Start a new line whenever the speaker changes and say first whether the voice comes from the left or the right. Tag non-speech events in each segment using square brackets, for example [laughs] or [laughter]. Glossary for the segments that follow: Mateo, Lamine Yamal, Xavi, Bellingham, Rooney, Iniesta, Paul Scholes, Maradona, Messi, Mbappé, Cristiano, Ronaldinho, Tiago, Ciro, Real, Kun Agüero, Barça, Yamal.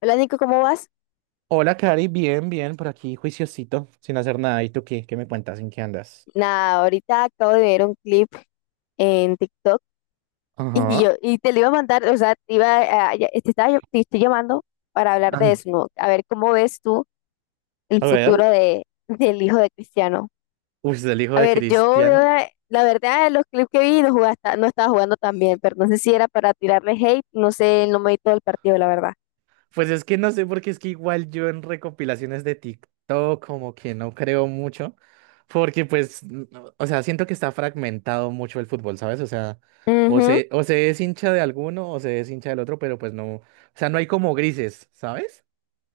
left: Hola Nico, ¿cómo vas?
right: Hola, Cari, bien, por aquí, juiciosito, sin hacer nada. ¿Y tú qué? ¿Qué me cuentas? ¿En qué andas?
left: Nada, ahorita acabo de ver un clip en TikTok y
right: Ajá.
left: yo y te lo iba a mandar, o sea, te iba a- ya- te estoy llamando para hablar
right: Ah,
left: de eso, ¿no? A ver cómo ves tú el
right: a ver.
left: futuro de del hijo de Cristiano.
right: Uy, es el hijo
left: A
right: de
left: ver, yo veo
right: Cristiano.
left: la verdad los clips que vi no estaba jugando tan bien, pero no sé si era para tirarle hate, no sé, no me vi todo el partido, la verdad.
right: Pues es que no sé, porque es que igual yo en recopilaciones de TikTok como que no creo mucho, porque pues, no, o sea, siento que está fragmentado mucho el fútbol, ¿sabes? O sea,
left: Ujú.
right: o se es hincha de alguno o se es hincha del otro, pero pues no, o sea, no hay como grises, ¿sabes?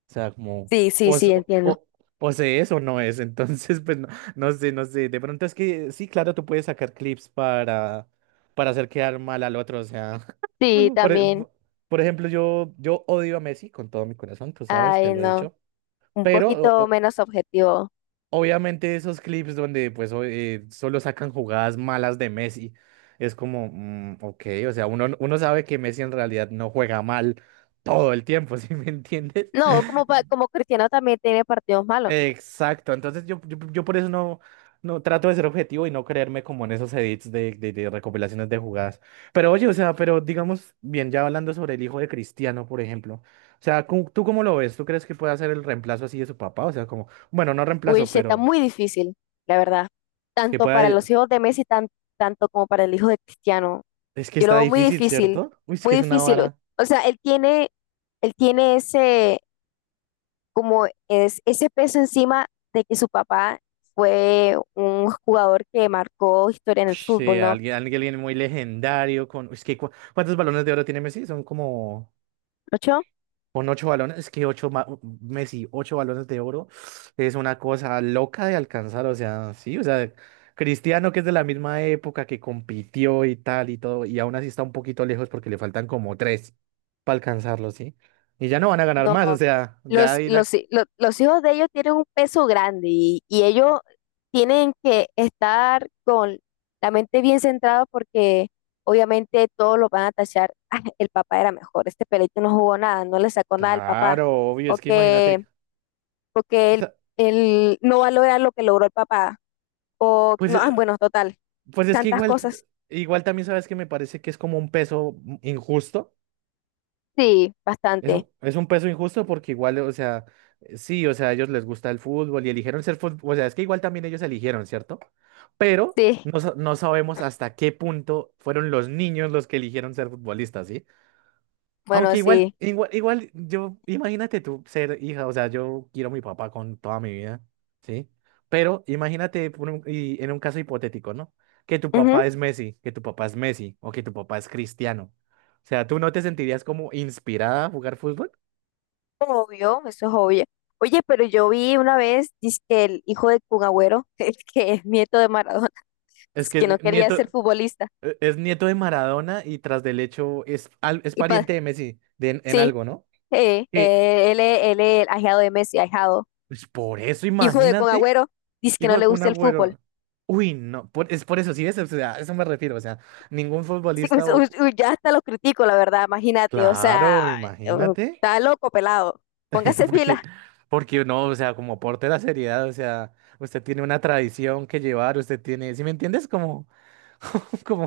right: O sea, como,
left: Sí, sí,
right: o,
left: sí,
right: s- o,
left: entiendo.
right: o- o se es o no es. [laughs] Entonces, pues no, no sé. De pronto es que sí, claro, tú puedes sacar clips para hacer quedar mal al otro. O sea,
left: Sí,
right: [laughs] por, e-
left: también.
right: por ejemplo, yo odio a Messi con todo mi corazón, tú sabes, te
left: Ay,
right: lo he
left: no,
right: dicho.
left: un
right: Pero
left: poquito menos objetivo.
right: obviamente esos clips donde pues solo sacan jugadas malas de Messi. Es como, mm, ok, o sea, uno sabe que Messi en realidad no juega mal todo el tiempo, [laughs] ¿sí me entiendes?
left: No, como, como Cristiano también tiene partidos malos, ¿no?
right: Exacto, entonces yo por eso no, no trato de ser objetivo y no creerme como en esos edits de recopilaciones de jugadas. Pero oye, o sea, pero digamos, bien, ya hablando sobre el hijo de Cristiano, por ejemplo, o sea, ¿tú cómo lo ves? ¿Tú crees que pueda ser el reemplazo así de su papá? O sea, como, bueno, no reemplazo,
left: Wilsh, está
right: pero
left: muy difícil, la verdad.
right: que
left: Tanto para los
right: pueda...
left: hijos de Messi, tanto como para el hijo de Cristiano.
right: Es que
left: Yo lo
right: está
left: veo muy
right: difícil,
left: difícil,
right: ¿cierto? Uy, es que
left: muy
right: es una
left: difícil. O
right: vara.
left: o sea, él tiene ese, como es, ese peso encima de que su papá fue un jugador que marcó historia en el
right: Ush, sí,
left: fútbol, ¿no?
right: alguien muy legendario con... Es que, ¿cuántos balones de oro tiene Messi? Son como... Con 8 balones, es que 8, Messi, 8 balones de oro es una cosa loca de alcanzar, o sea, sí, o sea, Cristiano que es de la misma época que compitió y tal y todo, y aún así está un poquito lejos porque le faltan como 3 para alcanzarlo, ¿sí? Y ya no van a ganar
left: No,
right: más, o sea, ya ahí la...
left: los hijos de ellos tienen un peso grande y ellos tienen que estar con la mente bien centrada porque obviamente todos lo van a tachar. "Ah, el papá era mejor, este pelito no jugó nada, no le sacó nada al papá."
right: Claro, obvio,
left: O
right: es que
left: que,
right: imagínate,
left: porque
right: o sea,
left: él no va a lograr lo que logró el papá. O,
right: pues,
left: no, ah, bueno, total,
right: pues es que
left: tantas
right: igual,
left: cosas.
right: igual también sabes que me parece que es como un peso injusto.
left: Sí, bastante.
right: Es un peso injusto porque igual, o sea, sí, o sea, a ellos les gusta el fútbol y eligieron ser fútbol, o sea, es que igual también ellos eligieron, ¿cierto? Pero
left: Sí,
right: no, no sabemos hasta qué punto fueron los niños los que eligieron ser futbolistas, ¿sí?
left: bueno,
right: Aunque
left: sí.
right: igual, yo, imagínate tú ser hija, o sea, yo quiero a mi papá con toda mi vida, ¿sí? Pero imagínate y en un caso hipotético, ¿no? Que tu papá es Messi, que tu papá es Messi o que tu papá es Cristiano. O sea, ¿tú no te sentirías como inspirada a jugar fútbol?
left: Obvio, eso es obvio. Oye, pero yo vi una vez, dice que el hijo de Kun Agüero, [laughs] el que es nieto de Maradona,
right: Es
left: dice
right: que
left: que no
right: es
left: quería ser
right: nieto,
left: futbolista.
right: es nieto de Maradona y tras del hecho es, es
left: Y pa-
right: pariente de Messi de, en
left: sí,
right: algo, ¿no? Eh,
left: él es el ahijado de Messi, ahijado.
right: pues por eso,
left: Hijo de Kun
right: imagínate,
left: Agüero, dice que no
right: hijo de
left: le
right: Kun
left: gusta el fútbol.
right: Agüero.
left: [laughs]
right: Uy, no, es por eso, sí, es, o sea, a eso me refiero, o sea, ningún
left: Sí, pues,
right: futbolista o...
left: uy, uy, ya hasta lo critico, la verdad, imagínate, o sea,
right: Claro,
left: eh,
right: imagínate,
left: está loco, pelado.
right: [laughs]
left: Póngase
right: porque,
left: pila.
right: porque no, o sea, como aporte de la seriedad, o sea, usted tiene una tradición que llevar, usted tiene, ¿sí me entiendes? Como... [laughs] Como,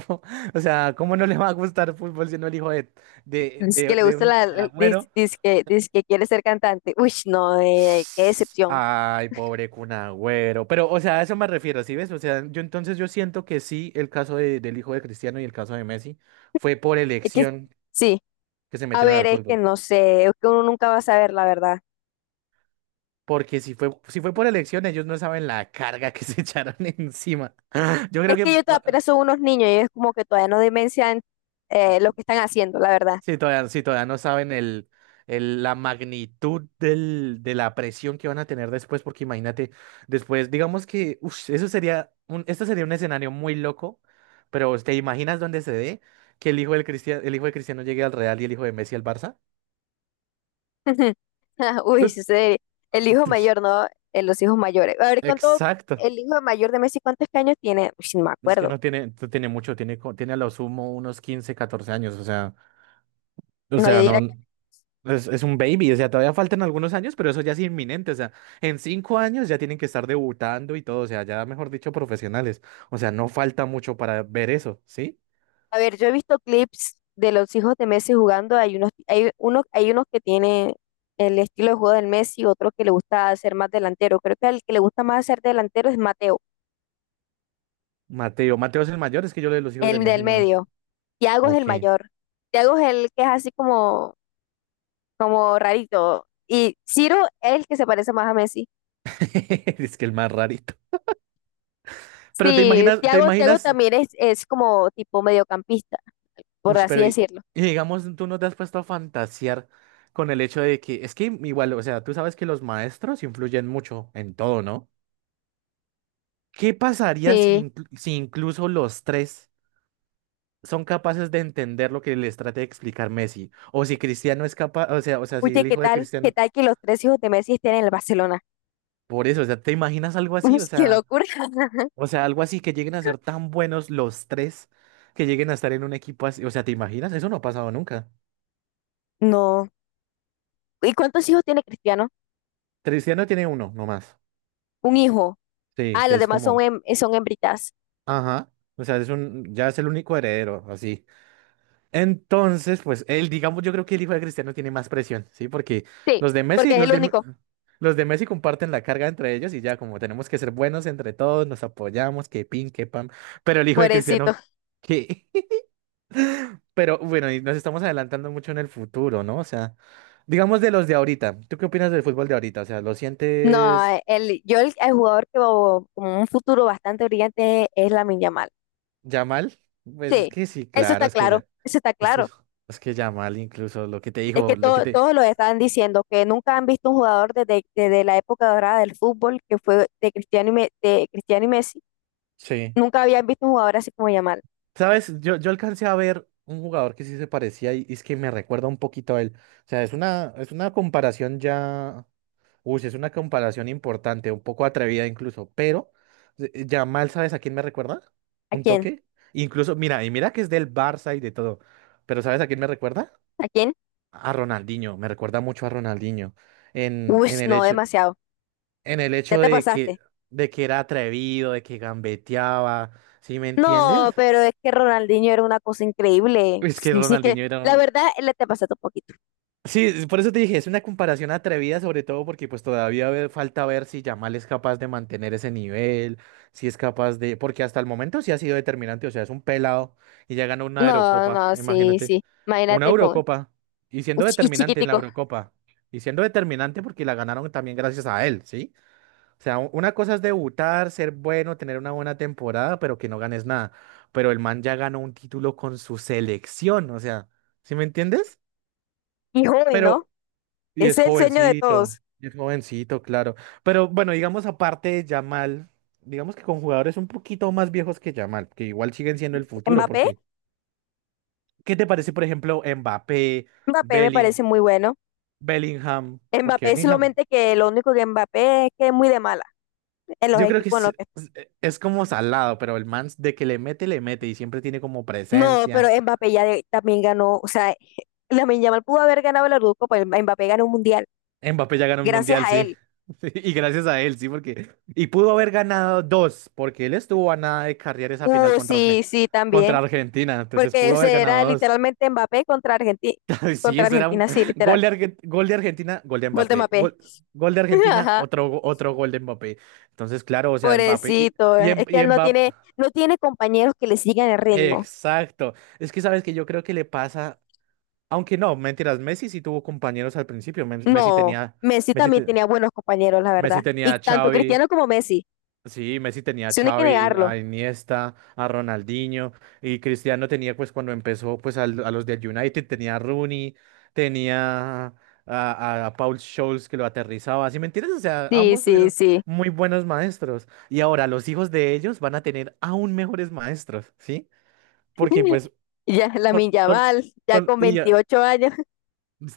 right: o sea, ¿cómo no le va a gustar fútbol siendo el hijo
left: Dice que le
right: de
left: gusta
right: un de Agüero?
left: dice que quiere ser cantante. Uy, no, qué decepción.
right: Ay, pobre Kun Agüero. Pero, o sea, a eso me refiero, ¿sí ves? O sea, yo entonces yo siento que sí, el del hijo de Cristiano y el caso de Messi fue por
left: Es que
right: elección
left: sí.
right: que se
left: A
right: metieron
left: ver,
right: al
left: es que
right: fútbol.
left: no sé, es que uno nunca va a saber la verdad.
right: Porque si fue por elección, ellos no saben la carga que se [laughs] echaron encima. Yo creo
left: Es
right: que,
left: que ellos todavía apenas son unos niños y es como que todavía no dimensionan lo que están haciendo, la verdad.
right: sí, todavía, sí, todavía no saben el, la magnitud del, de la presión que van a tener después, porque imagínate, después, digamos que, ush, eso sería un, esto sería un escenario muy loco, pero ¿te imaginas dónde se dé que el hijo del Cristiano, el hijo de Cristiano llegue al Real y el hijo de Messi al Barça?
left: [laughs] Uy,
right: Ut,
left: sí, sí, el hijo
right: ush,
left: mayor, ¿no? Los hijos mayores. A ver, ¿cuánto
right: exacto.
left: el hijo mayor de Messi, cuántos años tiene Uy, sí, no me
right: Es que
left: acuerdo.
right: no tiene, no tiene mucho, tiene, tiene a lo sumo unos 15 14 años, o
left: No, yo
right: sea,
left: diría
right: no.
left: que,
right: Es un baby, o sea, todavía faltan algunos años, pero eso ya es inminente, o sea, en 5 años ya tienen que estar debutando y todo, o sea, ya mejor dicho, profesionales, o sea, no falta mucho para ver eso, ¿sí?
left: a ver, yo he visto clips de los hijos de Messi jugando, hay unos que tienen el estilo de juego del Messi, otro que le gusta ser más delantero. Creo que el que le gusta más ser delantero es Mateo,
right: Mateo, Mateo es el mayor, es que yo lo de los hijos de
left: el
right: Messi
left: del
right: no.
left: medio. Tiago es
right: Ok.
left: el mayor. Tiago es el que es así como, como rarito. Y Ciro es el que se parece más a Messi.
right: [laughs] Es que el más rarito. Pero
left: Sí,
right: te
left: Tiago
right: imaginas,
left: también es como tipo mediocampista, por
right: uy,
left: así
right: pero
left: decirlo.
right: y digamos, tú no te has puesto a fantasear con el hecho de que, es que igual, o sea, tú sabes que los maestros influyen mucho en todo, ¿no? ¿Qué pasaría si,
left: Sí.
right: si incluso los 3 son capaces de entender lo que les trate de explicar Messi? O si Cristiano es capaz, o sea, si
left: Oye,
right: el
left: ¿qué
right: hijo de
left: tal? ¿Qué
right: Cristiano.
left: tal que los tres hijos de Messi estén en el Barcelona?
right: Por eso, o sea, ¿te imaginas algo
left: [laughs] Uy,
right: así?
left: qué locura. [laughs]
right: O sea, algo así que lleguen a ser tan buenos los 3 que lleguen a estar en un equipo así. O sea, ¿te imaginas? Eso no ha pasado nunca.
left: No. ¿Y cuántos hijos tiene Cristiano?
right: Cristiano tiene uno nomás.
left: Un hijo.
right: Sí,
left: Ah,
right: que
left: los
right: es
left: demás son,
right: como,
left: son hembritas.
right: ajá. O sea, es un, ya es el único heredero, así. Entonces, pues él, digamos, yo creo que el hijo de Cristiano tiene más presión, ¿sí? Porque
left: Sí,
right: los de Messi,
left: porque es el único.
right: los de Messi comparten la carga entre ellos y ya como tenemos que ser buenos entre todos, nos apoyamos, que pin, que pam. Pero el hijo de Cristiano,
left: Pobrecito.
right: ¿qué? [laughs] Pero bueno, y nos estamos adelantando mucho en el futuro, ¿no? O sea, digamos de los de ahorita. ¿Tú qué opinas del fútbol de ahorita? O sea, ¿lo
left: No,
right: sientes
left: el jugador que veo como un futuro bastante brillante es Lamine Yamal.
right: ya mal? Pues es
left: Sí,
right: que sí,
left: eso
right: claro,
left: está
right: es que
left: claro,
right: ya.
left: eso está
right: Es que,
left: claro.
right: es que ya mal incluso lo que te
left: Es que
right: dijo, lo que te...
left: todos lo están diciendo, que nunca han visto un jugador desde, desde la época dorada del fútbol, que fue de Cristiano y de Cristiano y Messi.
right: Sí.
left: Nunca habían visto un jugador así como Yamal.
right: ¿Sabes? Yo alcancé a ver un jugador que sí se parecía y es que me recuerda un poquito a él. O sea, es una comparación ya. Uy, sí, es una comparación importante, un poco atrevida incluso, pero ya mal ¿sabes a quién me recuerda?
left: ¿A
right: ¿Un
left: quién?
right: toque? Incluso, mira, y mira que es del Barça y de todo, pero ¿sabes a quién me recuerda?
left: ¿A quién?
right: A Ronaldinho, me recuerda mucho a Ronaldinho en,
left: Uy,
right: en el
left: no,
right: hecho,
left: demasiado.
right: en el
left: Ya
right: hecho
left: te pasaste.
right: de que era atrevido, de que gambeteaba, ¿sí me
left: No,
right: entiendes?
left: pero es que Ronaldinho era una cosa increíble.
right: Es que
left: Sí, sí que,
right: Ronaldinho era
left: la verdad, le te pasaste un poquito.
right: sí, por eso te dije, es una comparación atrevida, sobre todo porque pues todavía falta ver si Yamal es capaz de mantener ese nivel, si es capaz de, porque hasta el momento sí ha sido determinante, o sea, es un pelado y ya ganó una
left: No,
right: Eurocopa,
left: no, sí,
right: imagínate,
left: sí.
right: una
left: Imagínate con
right: Eurocopa y siendo
left: y
right: determinante en la
left: chiquitico.
right: Eurocopa y siendo determinante porque la ganaron también gracias a él, ¿sí? O sea, una cosa es debutar, ser bueno, tener una buena temporada, pero que no ganes nada, pero el man ya ganó un título con su selección, o sea, ¿sí me entiendes?
left: Y joven, ¿no?
right: Pero
left: Es el sueño de todos.
right: y es jovencito, claro. Pero bueno, digamos aparte de Yamal, digamos que con jugadores un poquito más viejos que Yamal, que igual siguen siendo el futuro,
left: Mbappé,
right: porque ¿qué te parece, por ejemplo, Mbappé,
left: Mbappé me parece
right: Belling-
left: muy bueno.
right: Bellingham? Porque
left: Mbappé
right: Bellingham,
left: solamente que lo único que Mbappé es que es muy de mala en los
right: yo creo que
left: equipos en
right: es,
left: los que...
right: es- es como salado, pero el man de que le mete y siempre tiene como
left: No,
right: presencia.
left: pero Mbappé también ganó, o sea, [laughs] Lamine Yamal pudo haber ganado el Eurocopa, pero Mbappé ganó un mundial
right: Mbappé ya ganó el
left: gracias
right: mundial,
left: a
right: sí.
left: él.
right: [laughs] Y gracias a él, sí, porque. Y pudo haber ganado dos, porque él estuvo a nada de carrear esa final contra,
left: Sí, sí,
right: Contra
left: también,
right: Argentina. Entonces
left: porque
right: pudo
left: o sea,
right: haber
left: era
right: ganado dos.
left: literalmente Mbappé
right: [laughs] Sí,
left: contra
right: eso era un
left: Argentina, sí, literal.
right: gol de, gol de Argentina, gol de
left: Gol de
right: Mbappé.
left: Mbappé.
right: Gol, gol de
left: [laughs]
right: Argentina,
left: Ajá,
right: otro, otro gol de Mbappé. Entonces, claro, o sea, Mbappé.
left: pobrecito,
right: Y,
left: es que
right: Y
left: él no
right: Mbappé.
left: tiene no tiene compañeros que le sigan el ritmo.
right: Exacto. Es que sabes que yo creo que le pasa. Aunque no, mentiras, Messi sí tuvo compañeros al principio. Messi
left: No,
right: tenía.
left: Messi
right: Messi,
left: también tenía buenos compañeros, la
right: Messi
left: verdad.
right: tenía
left: Y
right: a
left: tanto
right: Xavi.
left: Cristiano como Messi.
right: Sí, Messi tenía a
left: Si no, hay que
right: Xavi, a
left: negarlo.
right: Iniesta, a Ronaldinho y Cristiano tenía pues cuando empezó pues a los del United tenía a Rooney, tenía a, a Paul Scholes que lo aterrizaba, ¿sí me entiendes? O sea,
left: Sí,
right: ambos
left: sí,
right: tuvieron
left: sí.
right: muy buenos maestros y ahora los hijos de ellos van a tener aún mejores maestros, ¿sí? Porque
left: [laughs]
right: pues
left: Ya
right: son,
left: Lamine
right: son-
left: Yamal, ya
right: son-
left: con
right: y,
left: 28 años.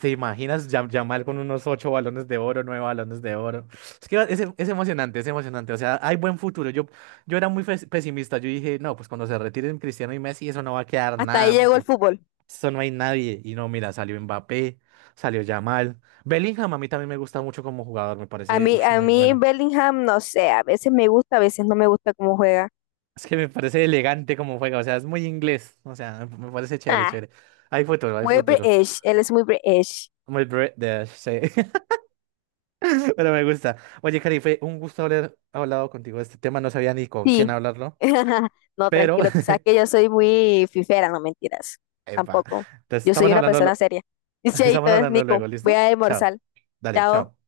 right: ¿Te imaginas Yamal con unos 8 balones de oro, 9 balones de oro? Es que es emocionante, es emocionante. O sea, hay buen futuro. Yo era muy pesimista. Yo dije, no, pues cuando se retiren Cristiano y Messi, eso no va a
left: [laughs]
right: quedar
left: Hasta ahí
right: nada,
left: llegó el
right: porque
left: fútbol.
right: eso no hay nadie. Y no, mira, salió Mbappé, salió Yamal. Bellingham a mí también me gusta mucho como jugador, me parece ush,
left: A
right: muy
left: mí
right: bueno.
left: Bellingham, no sé, a veces me gusta, a veces no me gusta cómo juega.
right: Es que me parece elegante como juega, o sea, es muy inglés. O sea, me parece chévere,
left: Ah,
right: chévere. Hay futuro, hay
left: muy
right: futuro.
left: British, él es muy British.
right: Muy British, sí. Pero me gusta. Oye, Cari, fue un gusto haber hablado contigo de este tema. No sabía ni con quién
left: Sí.
right: hablarlo,
left: [laughs] No,
right: pero...
left: tranquilo, tú sabes
right: [laughs]
left: que yo soy muy fifera, no mentiras.
right: Epa.
left: Tampoco.
right: Entonces,
left: Yo soy
right: estamos
left: una
right: hablando,
left: persona seria. Y
right: [laughs]
left: Chaito,
right: estamos hablando
left: Nico,
right: luego,
left: voy
right: ¿listo?
left: a
right: Chao.
left: almorzar.
right: Dale,
left: Chao.
right: chao.